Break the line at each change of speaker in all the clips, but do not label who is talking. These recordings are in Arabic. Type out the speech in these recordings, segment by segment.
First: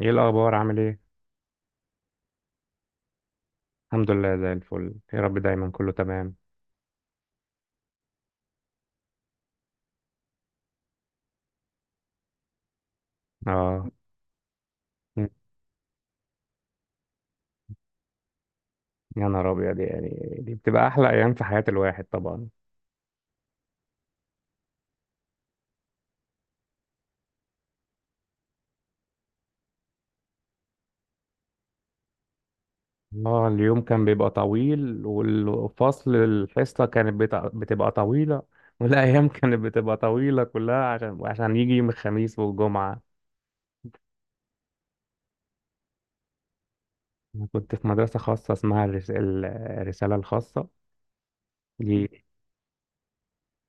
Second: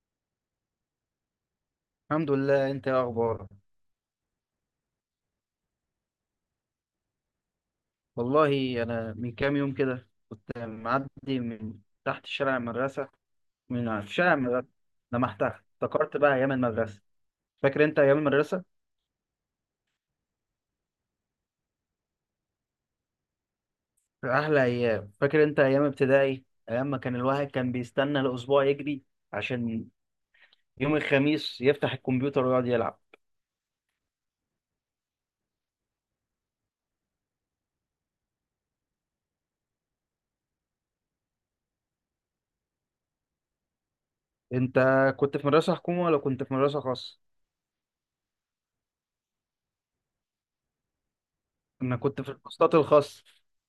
ايه الاخبار عامل ايه؟
الحمد لله. انت ايه اخبارك؟
الحمد لله زي الفل يا رب، دايما كله تمام.
والله انا من كام يوم كده كنت معدي من تحت شارع المدرسه،
اه،
في شارع المدرسه لمحت، افتكرت بقى ايام المدرسه. فاكر انت ايام المدرسه؟
يا نهار ابيض، يعني دي بتبقى احلى ايام في حياة الواحد طبعا.
احلى ايام. فاكر انت ايام ابتدائي؟ ايام ما كان الواحد كان بيستنى الاسبوع يجري عشان يوم الخميس يفتح الكمبيوتر ويقعد يلعب.
اه، اليوم كان بيبقى طويل، والفصل الحصة كانت بتبقى طويلة. والايام كانت بتبقى طويلة كلها عشان يجي يوم الخميس والجمعة.
انت كنت في مدرسه حكومه ولا كنت في مدرسه خاصه؟
انا كنت في مدرسة خاصة اسمها الرسالة الخاصة.
انا
دي.
كنت في الكورسات الخاصه.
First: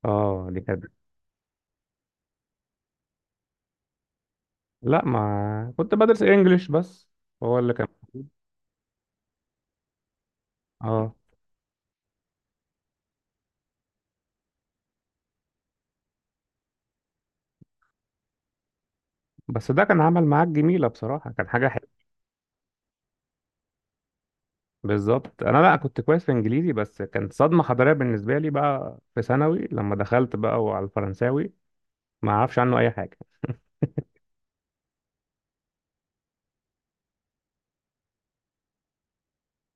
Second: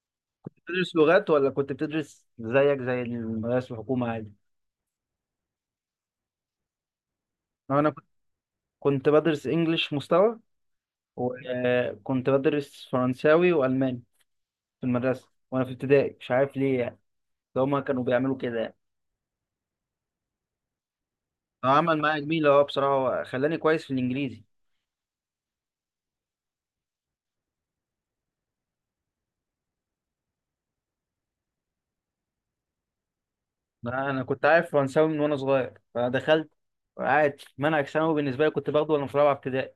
اه، دي كانت.
بتدرس لغات ولا كنت بتدرس زيك زي المدارس الحكومه عادي؟
لا، ما كنت بدرس انجليش بس. هو اللي كان.
انا كنت بدرس انجليش مستوى،
اه،
وكنت بدرس فرنساوي والماني في المدرسه وانا في ابتدائي. مش عارف ليه يعني، ده هما كانوا بيعملوا كده يعني.
بس ده كان عمل معاك جميلة بصراحة، كان حاجة
هو
حلوة.
عمل معايا جميل. اه، بصراحه هو خلاني كويس في الانجليزي.
بالظبط. أنا لا كنت كويس في إنجليزي، بس كانت صدمة حضارية بالنسبة لي بقى في ثانوي لما دخلت بقى، وعلى الفرنساوي ما أعرفش عنه أي حاجة.
لا، انا كنت عارف فرنساوي من وانا صغير، فدخلت عادي. منهج ثانوي بالنسبه لي كنت باخده وانا في رابعه ابتدائي،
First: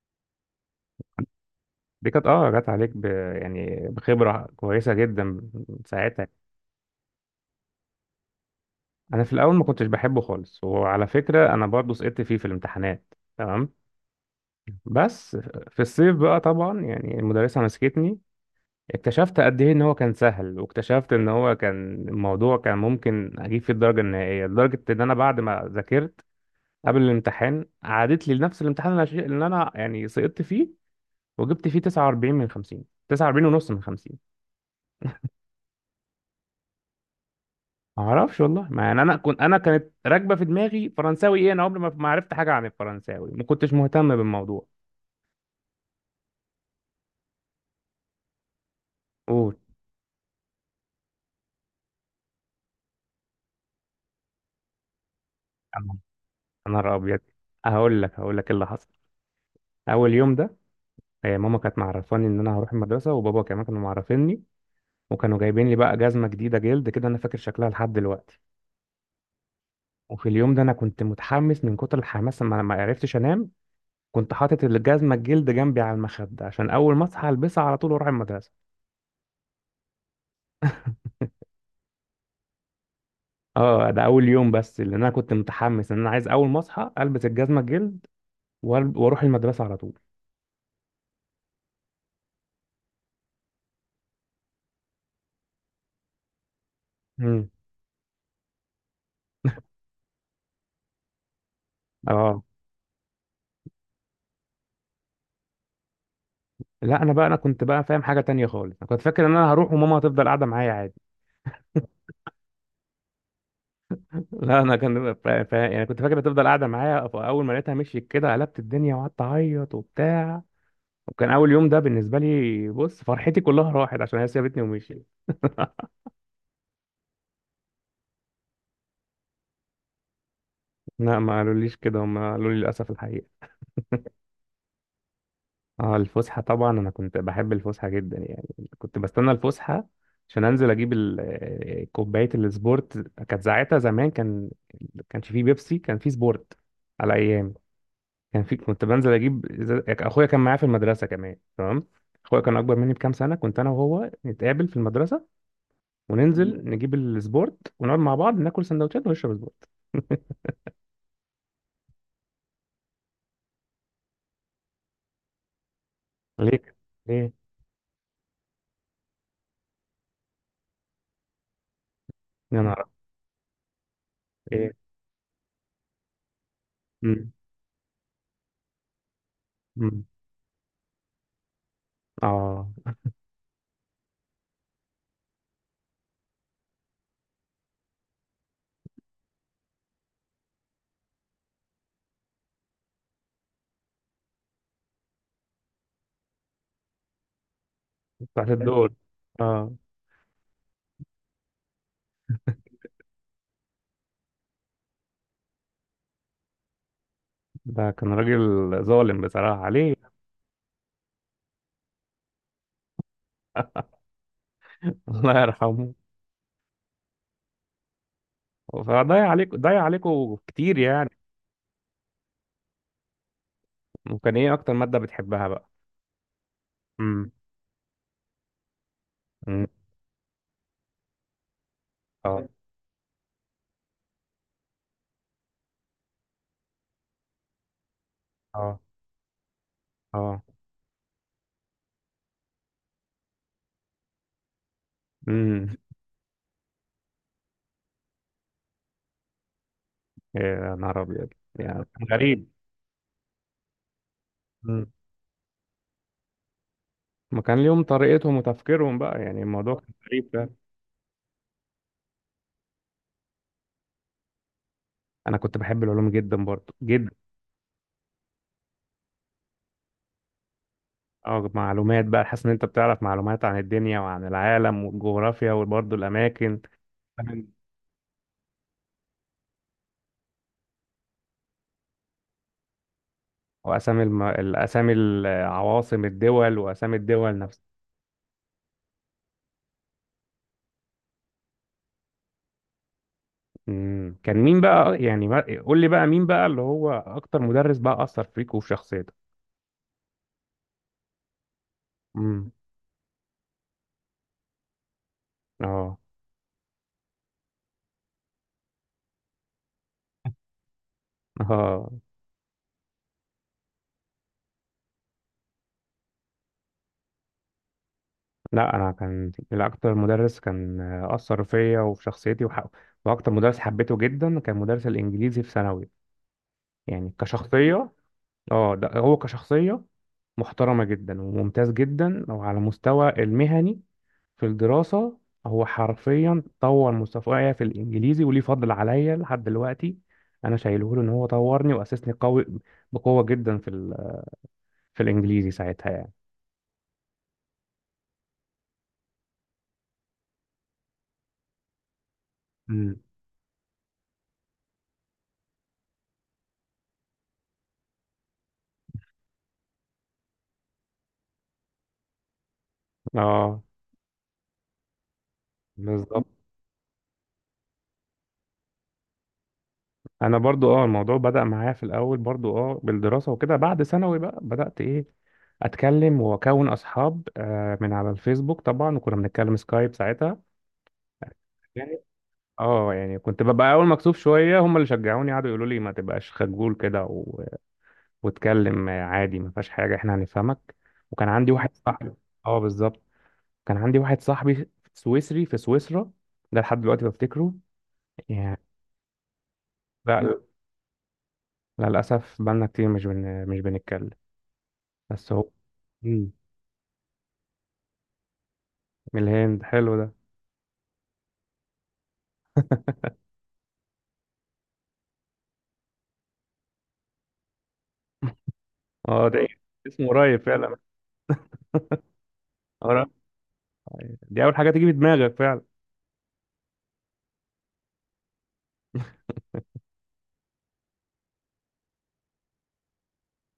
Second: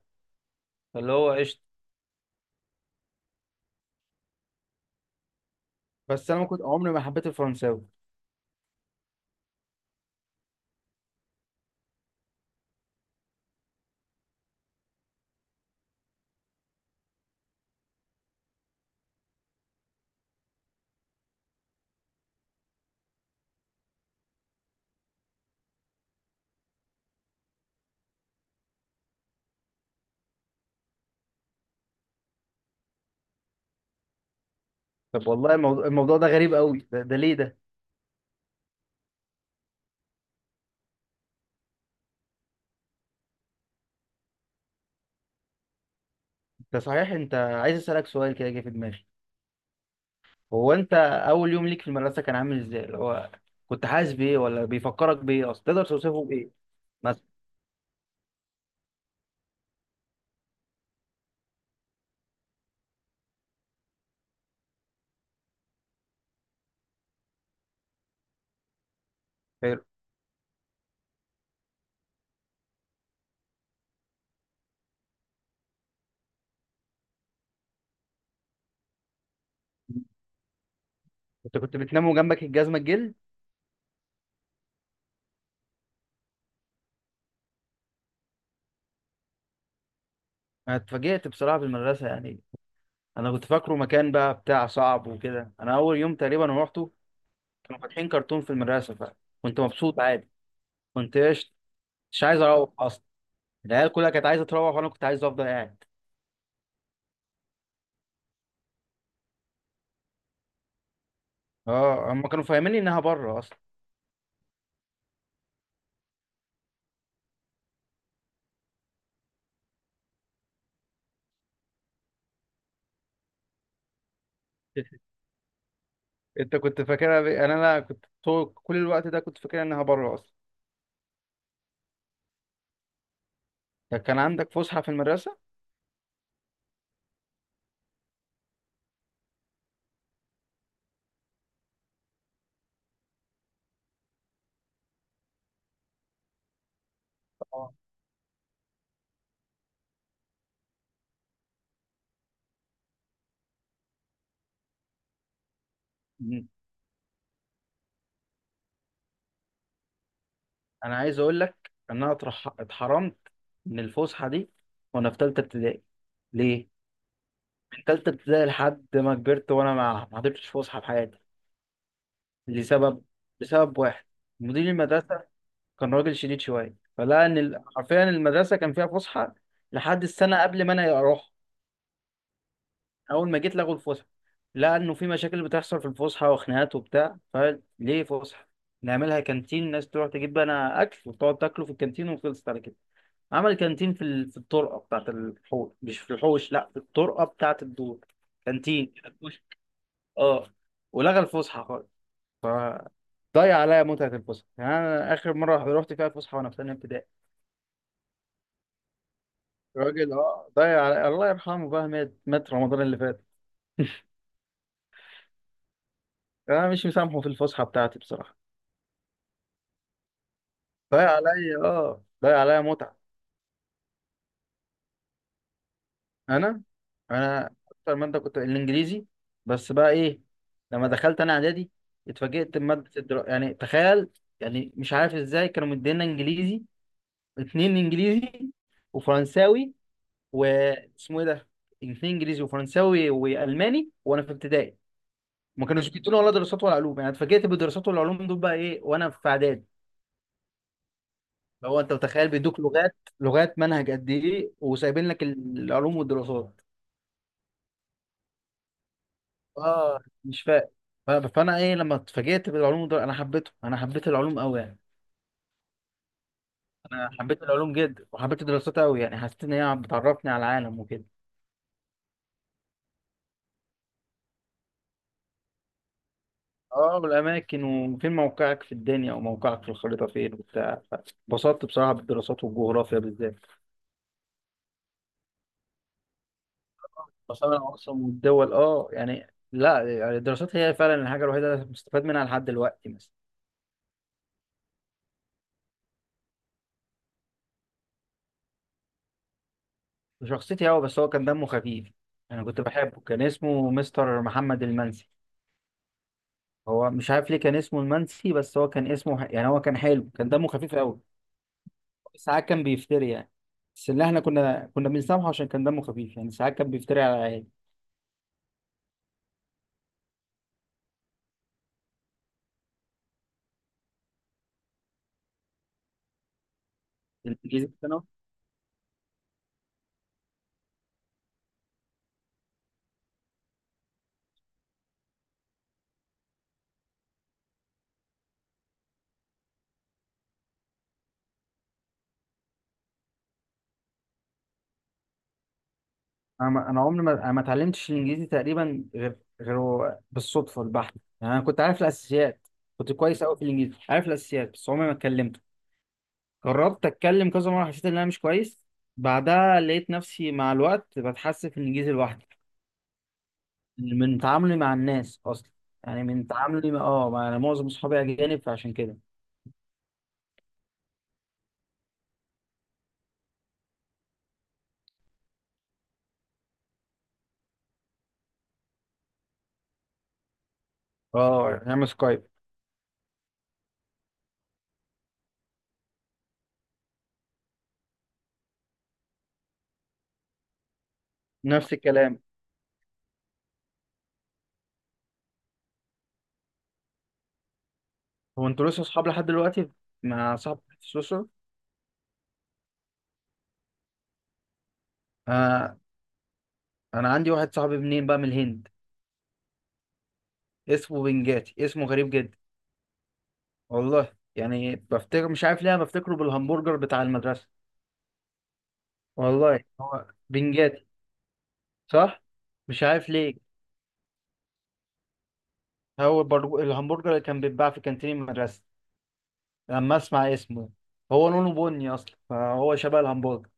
فاللي هو قشطه.
دي كانت جت عليك ب... يعني بخبرة كويسة جدا ساعتها.
بس انا ما كنت، عمري ما حبيت الفرنساوي.
أنا في الأول ما كنتش بحبه خالص، وعلى فكرة أنا برضه سقطت فيه في الامتحانات تمام. بس في الصيف بقى طبعا يعني المدرسة مسكتني، اكتشفت قد ايه ان هو كان سهل، واكتشفت ان هو كان الموضوع كان ممكن اجيب فيه الدرجه النهائيه، لدرجه ان انا بعد ما ذاكرت قبل الامتحان، عادت لي لنفس الامتحان اللي انا يعني سقطت فيه، وجبت فيه 49 من 50، 49 ونص من 50.
طب والله الموضوع، ده غريب قوي، ده ليه ده؟
ما اعرفش والله، ما يعني انا كانت راكبه في دماغي فرنساوي ايه، انا عمري ما عرفت حاجه عن الفرنساوي، ما كنتش مهتم بالموضوع.
ده صحيح، انت عايز اسالك سؤال كده جه في دماغي.
قول.
هو انت اول يوم ليك في المدرسه كان عامل ازاي؟ اللي هو كنت حاسس بايه ولا بيفكرك بايه اصلا؟ تقدر توصفه بايه
يا نهار ابيض،
مثلا؟
هقول لك إيه اللي حصل اول يوم ده. آه، ماما كانت معرفاني ان انا هروح المدرسه، وبابا كمان كانوا معرفيني، وكانوا جايبين لي بقى جزمة جديدة جلد كده، أنا فاكر شكلها لحد دلوقتي.
حلو.
وفي اليوم ده أنا كنت متحمس، من كتر الحماس ما عرفتش أنام. كنت حاطط الجزمة الجلد جنبي على المخدة عشان أول ما أصحى ألبسها على طول وأروح المدرسة.
انت كنت بتنام وجنبك الجزمه الجلد؟
أه، ده أول يوم بس، لأن أنا كنت متحمس إن أنا عايز أول ما أصحى ألبس الجزمة الجلد وأروح المدرسة على طول.
انا اتفاجئت بصراحه في المدرسه يعني. انا كنت فاكره مكان بقى بتاع صعب وكده. انا اول يوم تقريبا روحته
امم.
كانوا فاتحين كرتون في المدرسه، فكنت مبسوط عادي. كنت قشط، مش عايز
أه.
اروح اصلا. العيال كلها كانت عايزه تروح وانا كنت عايز افضل قاعد.
لا، أنا بقى أنا كنت بقى فاهم حاجة تانية خالص، أنا كنت فاكر إن أنا هروح وماما هتفضل قاعدة معايا عادي.
اه، هم كانوا فاهميني انها بره اصلا.
لا، انا كان يعني كنت فاكر هتفضل قاعده معايا، فاول ما لقيتها مشيت كده قلبت الدنيا وقعدت اعيط وبتاع. وكان اول يوم ده بالنسبه لي، بص، فرحتي كلها راحت عشان هي سابتني ومشيت.
انت كنت فاكرها انا كنت طول كل الوقت ده كنت فاكرها انها بره اصلا.
لا، ما قالوليش كده، هم قالوا لي للاسف الحقيقه.
ده كان عندك فسحة في المدرسة؟
اه، الفسحه طبعا انا كنت بحب الفسحه جدا يعني، كنت بستنى الفسحه عشان انزل اجيب كوبايه السبورت. كانت ساعتها زمان كان، كانش فيه بيبسي، كان فيه سبورت على ايام.
اه.
كان في كنت بنزل اجيب اخويا كان معايا في المدرسه كمان تمام. اخويا كان اكبر مني بكام سنه، كنت انا وهو نتقابل في المدرسه،
مم.
وننزل نجيب السبورت ونقعد مع بعض ناكل سندوتشات ونشرب سبورت.
أنا عايز أقول لك إن أنا اتحرمت من الفسحة دي وأنا في تالتة ابتدائي. ليه؟
ليك. ليه؟
من تالتة ابتدائي لحد ما كبرت وأنا ما حضرتش فسحة في حياتي.
يا نهار
لسبب لسبب واحد:
أبيض.
مدير
ايه.
المدرسة. كان راجل شديد شوية، فلقى
مم.
إن حرفيا المدرسة كان فيها فسحة لحد
مم.
السنة قبل ما أنا أروح.
اه.
اول ما جيت لغوا الفسحه. لقى انه في مشاكل بتحصل في الفسحه وخناقات وبتاع. فليه فسحه؟ نعملها كانتين، الناس تروح تجيب بقى اكل وتقعد تاكله في الكانتين، وخلصت على كده. عمل كانتين في الطرقه بتاعت الحوش، مش في الحوش، لا في الطرقه بتاعت الدور.
بتاعت
كانتين.
الدول. اه.
اه. ولغى الفسحه خالص. فضيع عليا متعه الفسحه يعني. انا اخر مره رحت فيها الفسحه وانا في ثانيه ابتدائي.
ده كان راجل ظالم بصراحة، عليه
راجل، اه، ضيع علي. الله يرحمه بقى، مات رمضان اللي فات.
الله يرحمه.
انا مش مسامحه في الفسحه بتاعتي بصراحه.
فضيع عليك، ضيع عليكوا كتير يعني.
ضايع عليا، اه، ضايع عليا متعة.
وكان ايه اكتر مادة بتحبها بقى؟
انا
امم.
انا اكتر مادة كنت الانجليزي.
أمم.
بس بقى ايه؟ لما دخلت انا اعدادي
اه.
اتفاجئت بمادة يعني تخيل. يعني مش عارف ازاي كانوا مدينا انجليزي اتنين، انجليزي
اه.
وفرنساوي،
اه.
واسمه ايه ده، اتنين انجليزي وفرنساوي والماني وانا في ابتدائي. ما
امم.
كانوش بيدونا ولا دراسات ولا علوم. يعني اتفاجئت بالدراسات والعلوم دول بقى ايه وانا في اعدادي.
يا نهار ابيض،
لو
يعني
انت
كان
متخيل
غريب.
بيدوك لغات لغات منهج قد ايه
أمم.
وسايبين لك العلوم والدراسات.
ما كان ليهم طريقتهم وتفكيرهم بقى، يعني الموضوع كان
اه،
غريب
مش
فعلا.
فاهم. فانا ايه لما اتفاجئت بالعلوم دول. انا حبيته، انا حبيت العلوم قوي يعني.
انا كنت بحب العلوم جدا، برضه جدا.
انا حبيت العلوم جدا، وحبيت الدراسات قوي، يعني حسيت ان هي بتعرفني على العالم وكده.
اه، معلومات بقى، حاسس ان انت بتعرف معلومات عن الدنيا وعن العالم والجغرافيا، وبرضه الاماكن.
اه،
تمام.
والاماكن وفين موقعك في الدنيا وموقعك في الخريطه فين وبتاع. اتبسطت بصراحه بالدراسات والجغرافيا بالذات.
واسامي الاسامي، العواصم الدول واسامي الدول
اصلا انا
نفسها.
اصلا والدول، اه يعني. لا، يعني الدراسات هي فعلا الحاجه الوحيده اللي مستفاد منها لحد دلوقتي مثلا.
مم. كان مين بقى يعني ما... قول لي بقى مين بقى اللي هو اكتر مدرس بقى اثر فيك وفي شخصيتك؟
شخصيتي، هو بس هو كان دمه خفيف. انا
امم.
كنت بحبه، كان اسمه مستر محمد المنسي.
اه.
هو مش عارف ليه كان اسمه المنسي، بس هو كان اسمه يعني هو كان حلو، كان دمه خفيف قوي.
اه،
ساعات كان بيفتري يعني. بس اللي احنا كنا بنسامحه عشان كان دمه خفيف يعني. ساعات كان بيفتري على العيال.
لا، انا كان الاكتر مدرس كان اثر فيا وفي شخصيتي. واكتر مدرس حبيته جدا كان مدرس الانجليزي في ثانوي، يعني
الانجليزي
كشخصيه.
بتاعنا؟
اه لا، هو كشخصية محترمة جدا، وممتاز جدا، وعلى مستوى المهني في الدراسة، هو حرفيا طور مستواي في الإنجليزي، وليه فضل عليا لحد دلوقتي. أنا شايله له إن هو طورني وأسسني قوي، بقوة جدا في الإنجليزي ساعتها يعني.
انا عمري ما انا ما اتعلمتش الانجليزي تقريبا غير، غير بالصدفه البحته. يعني انا كنت عارف الاساسيات. كنت
امم.
كويس قوي في الانجليزي، عارف الاساسيات، بس عمري ما اتكلمته. جربت اتكلم كذا مره، حسيت ان انا مش كويس. بعدها لقيت نفسي مع الوقت بتحسن في الانجليزي لوحدي.
اه
من تعاملي مع الناس اصلا. يعني
بالظبط.
من تعاملي انا معظم اصحابي اجانب فعشان كده.
أنا برضو الموضوع بدأ معايا في الأول، برضو بالدراسة وكده، بعد ثانوي بقى بدأت إيه، أتكلم وأكون أصحاب من على الفيسبوك طبعا، وكنا بنتكلم سكايب ساعتها.
اه، نعمل سكايب.
اه، يعني كنت ببقى اول مكسوف شويه، هم اللي شجعوني، قعدوا يقولوا لي ما تبقاش خجول كده، و... واتكلم عادي ما فيهاش حاجه، احنا هنفهمك. وكان عندي
نفس
واحد صاحبي.
الكلام.
اه بالظبط. كان عندي واحد صاحبي سويسري في سويسرا، ده لحد دلوقتي بفتكره
هو
يعني.
انتوا لسه اصحاب لحد دلوقتي؟ مع
لا.
صاحب في سويسرا؟
لا للاسف، بقالنا كتير مش بنتكلم، بس هو.
آه.
مم.
انا عندي واحد صاحبي منين بقى؟ من الهند.
من الهند، حلو ده.
اسمه بنجاتي، اسمه غريب جدا. والله يعني بفتكر، مش عارف ليه أنا بفتكره بالهمبرجر بتاع المدرسة.
اه، ده إيه؟
والله، هو
اسمه قريب فعلا.
بنجاتي. صح. مش عارف
قريب.
ليه.
دي اول حاجه تيجي في دماغك فعلا.
هو الهمبرجر اللي كان بيتباع في كانتين المدرسة لما اسمع اسمه. هو لونه بني اصلا، فهو شبه الهمبرجر.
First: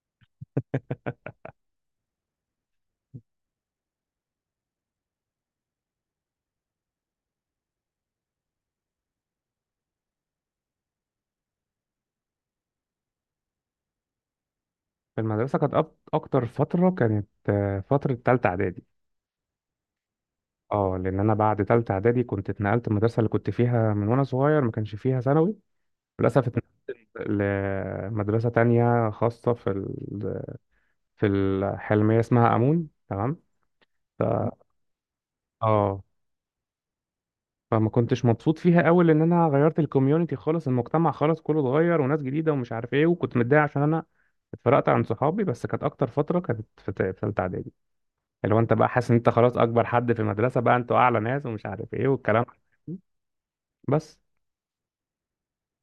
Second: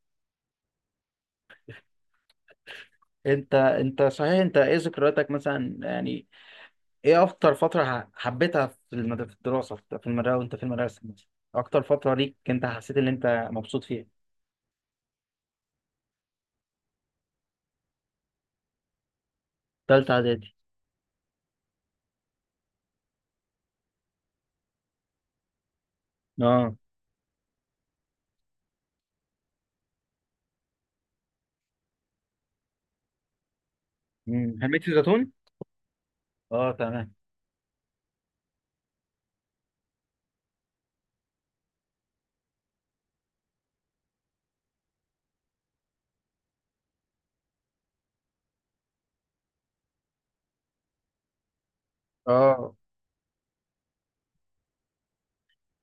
انت صحيح، انت ايه ذكرياتك مثلا يعني؟ ايه اكتر فترة حبيتها في في الدراسة، في المدرسة وانت في المدرسة مثلا؟ اكتر فترة ليك انت حسيت ان انت مبسوط فيها؟
في المدرسه كانت اكتر فتره كانت فتره ثالثه اعدادي.
تالتة اعدادي.
اه، لان انا بعد تالتة اعدادي كنت اتنقلت، المدرسه اللي كنت فيها من وانا صغير ما كانش فيها ثانوي، للاسف اتنقلت
اه.
لمدرسه تانية خاصه في الحلميه اسمها امون، تمام. ف...
حميت الزيتون.
اه،
اه، تمام.
فما كنتش مبسوط فيها قوي، لان انا غيرت الكوميونتي خالص، المجتمع خالص كله اتغير، وناس جديده ومش عارف ايه، وكنت متضايق عشان انا اتفرقت عن صحابي. بس كانت اكتر فتره كانت في ثالثه اعدادي، اللي هو انت بقى حاسس ان انت خلاص اكبر حد في المدرسه بقى، انتوا اعلى ناس ومش عارف ايه والكلام.
اه
بس.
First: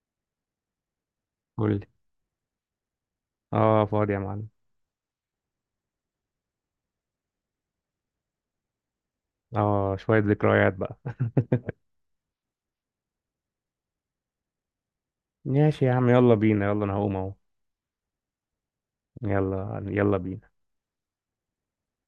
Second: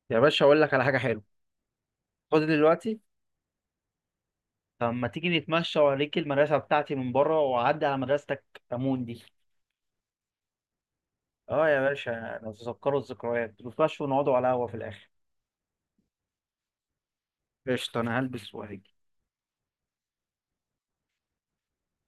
يا باشا، اقول لك على حاجة حلوة. خد دلوقتي.
اه، فاضي يا معلم.
طب ما تيجي نتمشى، واوريك المدرسة بتاعتي من بره، واعدي على مدرستك، امون دي.
اه، شوية ذكريات بقى.
اه يا باشا، نتذكروا الذكريات، نتمشوا ونقعدوا على قهوة في الاخر.
ماشي يا عم، يلا بينا، يلا انا هقوم اهو.
قشطة، أنا هلبس وهجي.
يلا يلا بينا.